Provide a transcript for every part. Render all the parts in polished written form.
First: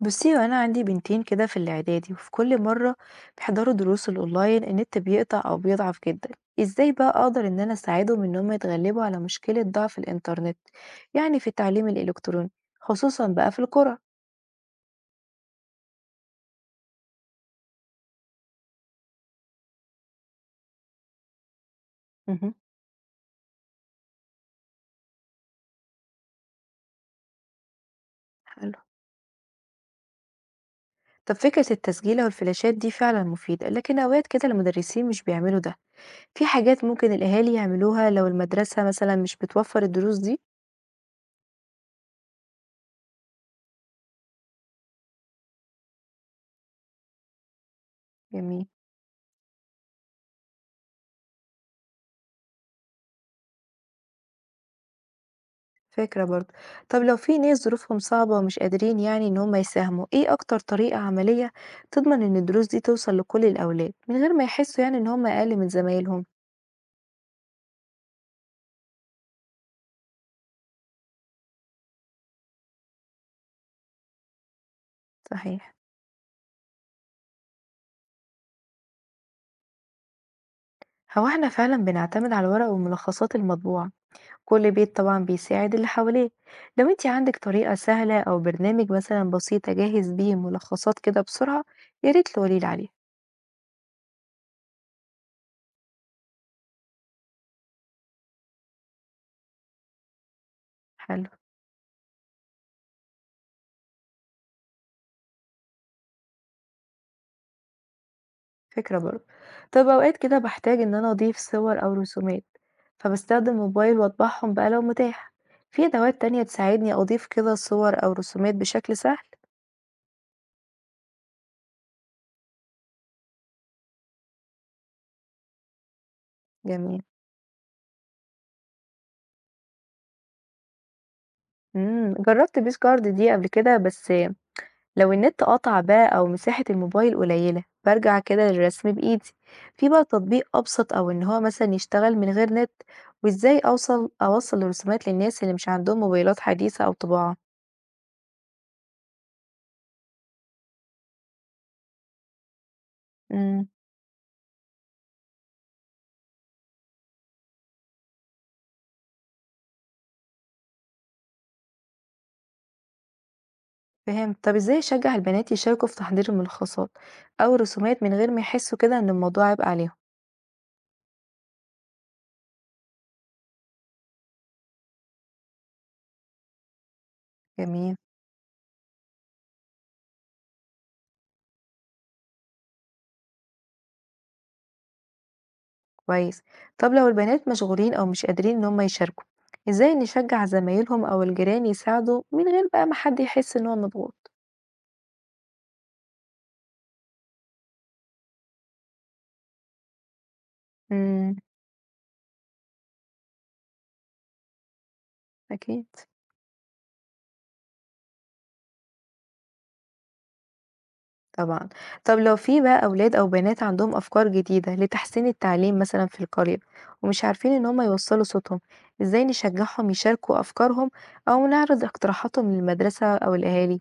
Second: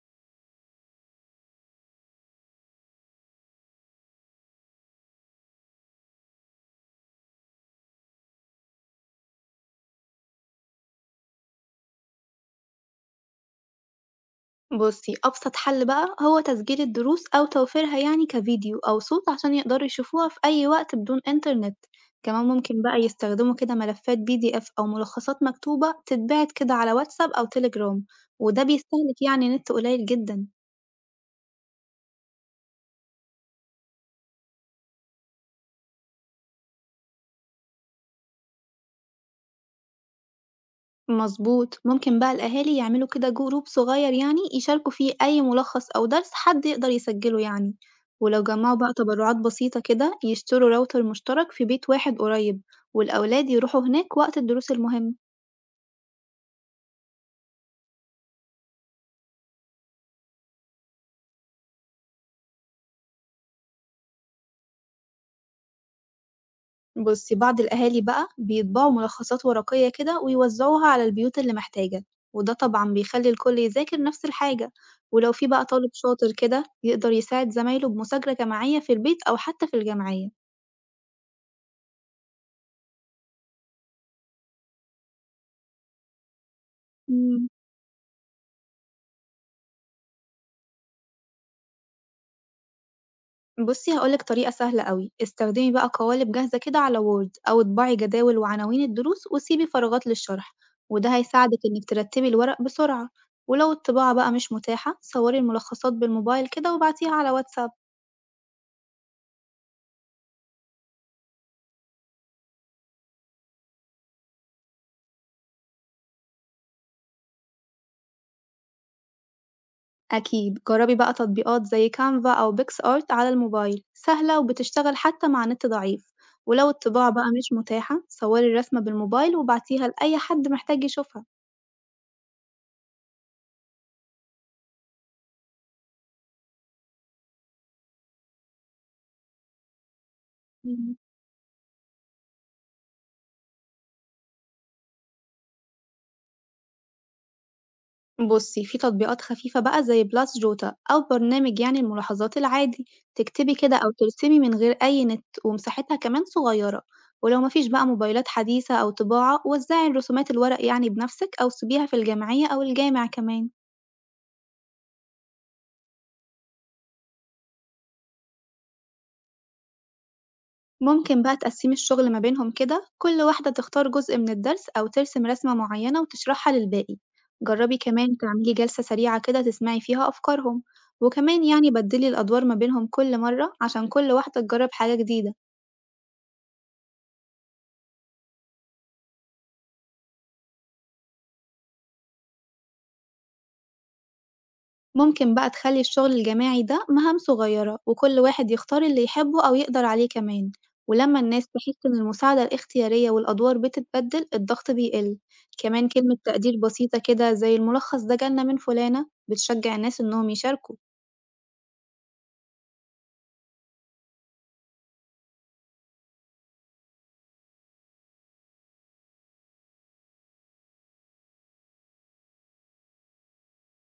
بُصّي، هو أنا عندي بنتين كده في الإعدادي، وفي كل مرة بيحضروا دروس الأونلاين النت بيقطع أو بيضعف جدًا، إزاي بقى أقدر إن أنا أساعدهم إن هم يتغلبوا على مشكلة ضعف الإنترنت، يعني في التعليم الإلكتروني، خصوصًا بقى في القرى؟ بُصّي، أبسط حل بقى هو تسجيل الدروس أو توفيرها يعني كفيديو أو صوت عشان يقدروا يشوفوها في أي وقت بدون إنترنت، كمان اهم. ممكن بقى يستخدموا كده ملفات PDF أو ملخصات مكتوبة تتبعت كده على واتساب أو تليجرام، وده حلو. بيستهلك يعني نت قليل جدًا. طب فكرة التسجيل أو الفلاشات دي فعلًا مفيدة، لكن أوقات كده المدرسين مش بيعملوا ده، في حاجات ممكن الأهالي يعملوها لو المدرسة مثلًا مش بتوفر الدروس دي؟ مضبوط، ممكن بقى الأهالي يعملوا كده جروب صغير يعني يشاركوا فيه أي ملخص أو درس حد يقدر يسجله يعني، ولو جميل. جمعوا بقى تبرعات بسيطة كده يشتروا راوتر مشترك في بيت واحد قريب، والأولاد يروحوا هناك وقت الدروس المهمة. فكرة برضه. طب لو في ناس ظروفهم صعبة ومش قادرين يعني إن هم يساهموا، إيه أكتر طريقة عملية تضمن إن الدروس دي توصل لكل الأولاد من غير ما يحسوا يعني إن هم أقل من زمايلهم؟ بصي، بعض الأهالي بقى بيطبعوا ملخصات ورقية كده ويوزعوها على البيوت اللي محتاجة، وده طبعا بيخلي الكل يذاكر نفس الحاجة، ولو في بقى صحيح. طالب شاطر كده يقدر يساعد زمايله بمذاكرة جماعية في البيت أو حتى في الجمعية. هو احنا فعلا بنعتمد على الورق والملخصات المطبوعة، كل بيت طبعا بيساعد اللي حواليه. لو انتي عندك طريقة سهلة أو برنامج مثلا بسيط أجهز بيه ملخصات كده بسرعة يا ريت تقوليلي عليه. بُصّي، هاقول لِك طريقة سهلة أوي، استخدمي بقى قوالب جاهزة كده على Word، أو اطبعي جداول وعناوين الدروس وسيبي فراغات للشرح، وده حلو. هيساعدك إنِك ترتبي الورق بسرعة، ولو الطباعة بقى مش متاحة صوري الملخصات بالموبايل كده وابعتيها على واتساب. فكرة برضه. طب أوقات كده باحتاج إن أنا أضيف صور أو رسومات، فباستخدم موبايل وأطبعهم بقى لو متاح، في أدوات تانية تساعدني أضيف كده صور أو رسومات بشكل سهل؟ أكيد، جربي بقى تطبيقات زي Canva أو PicsArt على الموبايل، سهلة وبتشتغل حتى مع نت ضعيف، ولو جميل. الطباعة بقى مش متاحة صوري الرسمة بالموبايل وابعتيها لأي حد محتاج يشوفها. جربت بيس كارد دي قبل كده بس لو النت قطع بقى أو مساحة الموبايل قليلة، بارجع كده للرسم بإيدي، في بقى تطبيق أبسط أو إن هو مثلًا يشتغل من غير نت، وإزاي أوصّل الرسومات للناس اللي مش عندهم موبايلات حديثة أو طباعة؟ بُصّي، في تطبيقات خفيفة بقى زي Plus Jota أو برنامج يعني الملاحظات العادي، تكتبي إمم. كده أو ترسمي من غير أي نت، ومساحتها كمان صغيرة، ولو مفيش بقى موبايلات حديثة أو طباعة وزعي الرسومات الورق يعني بنفسِك، أو سيبيها في الجمعية أو الجامع كمان. فهمت. طب إزاي أشجّع البنات يشاركوا في تحضير الملخصات أو الرسومات من غير ما يحسّوا كده إن الموضوع عبء عليهم؟ ممكن بقى تقسمي الشغل ما بينهم كده، كل واحدة تختار جزء من الدرس أو ترسم رسمة معينة وتشرحها للباقي. جربي جميل، كمان تعملي جلسة سريعة كده تسمعي فيها أفكارهم، وكمان يعني بدلي الأدوار ما بينهم كل مرة عشان كل واحدة تجرب حاجة جديدة. كويس. طب لو البنات مشغولين أو مش قادرين إن هم يشاركوا، إزاي نشجّع زمايلهم أو الجيران يساعدوا من غير بقى ما حد يحس إن هو مضغوط؟ ممكن بقى تخلّي الشغل الجماعي ده مهام صغيّرة، وكل واحد يختار اللي يحبه أو يقدر عليه كمان، ولمّا إمم، الناس تحس إن المساعدة الاختيارية والأدوار بتتبدل الضغط بيقل. أكيد كمان كلمة تقدير بسيطة كده زي الملخص ده جالنا من فلانة بتشجع الناس إنهم يشاركوا. طبعًا. طب لو في بقى أولاد أو بنات عندهم أفكار جديدة لتحسين التعليم مثلًا في القرية ومش عارفين إن هم يوصّلوا صوتهم، إزاي نشجّعهم يشاركوا أفكارهم أو نعرض اقتراحاتهم للمدرسة أو الأهالي؟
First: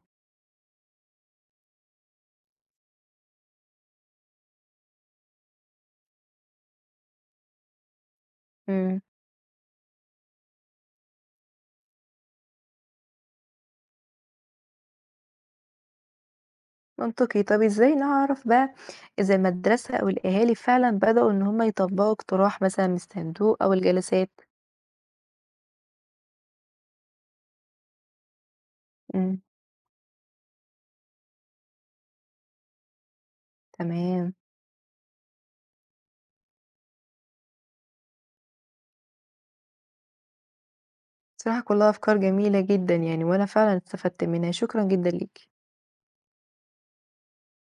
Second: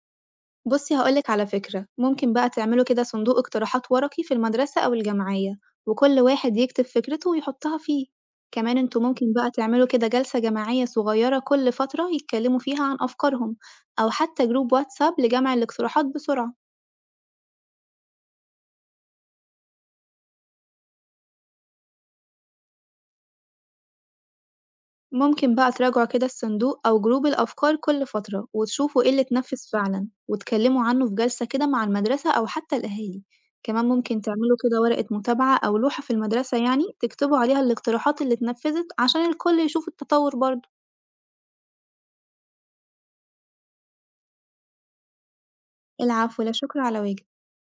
بُصّي، هاقول لِك على فكرة، ممكن بقى تعملوا كده صندوق اقتراحات ورقي في المدرسة أو الجمعية، وكل واحد يكتب فكرته ويحطها فيه، كمان إمم. أنتم ممكن بقى تعملوا كده جلسة جماعية صغيرة كل فترة يتكلموا فيها عن أفكارهم، أو حتى جروب واتساب لجمع الاقتراحات بسرعة. منطقي. طب إزاي نعرف بقى إذا المدرسة أو الأهالي فعلًا بدأوا إن هم يطبّقوا اقتراح مثلًا من الصندوق أو الجلسات؟ ممكن بقى تراجعوا كده الصندوق أو جروب الأفكار كل فترة وتشوفوا ايه اللي إمم، اتنفذ فعلا، وتكلموا عنه في جلسة كده مع المدرسة أو حتى الأهالي، كمان ممكن تمام. تعملوا كده ورقة متابعة أو لوحة في المدرسة يعني تكتبوا عليها الاقتراحات اللي اتنفذت عشان الكل يشوف التطور برضه. بصراحة كلّها أفكار جميلة جدًا يعني، وأنا فعلًا استفدت منها، شكرًا جدًا ليكِ. العفو، لا شكر على واجب.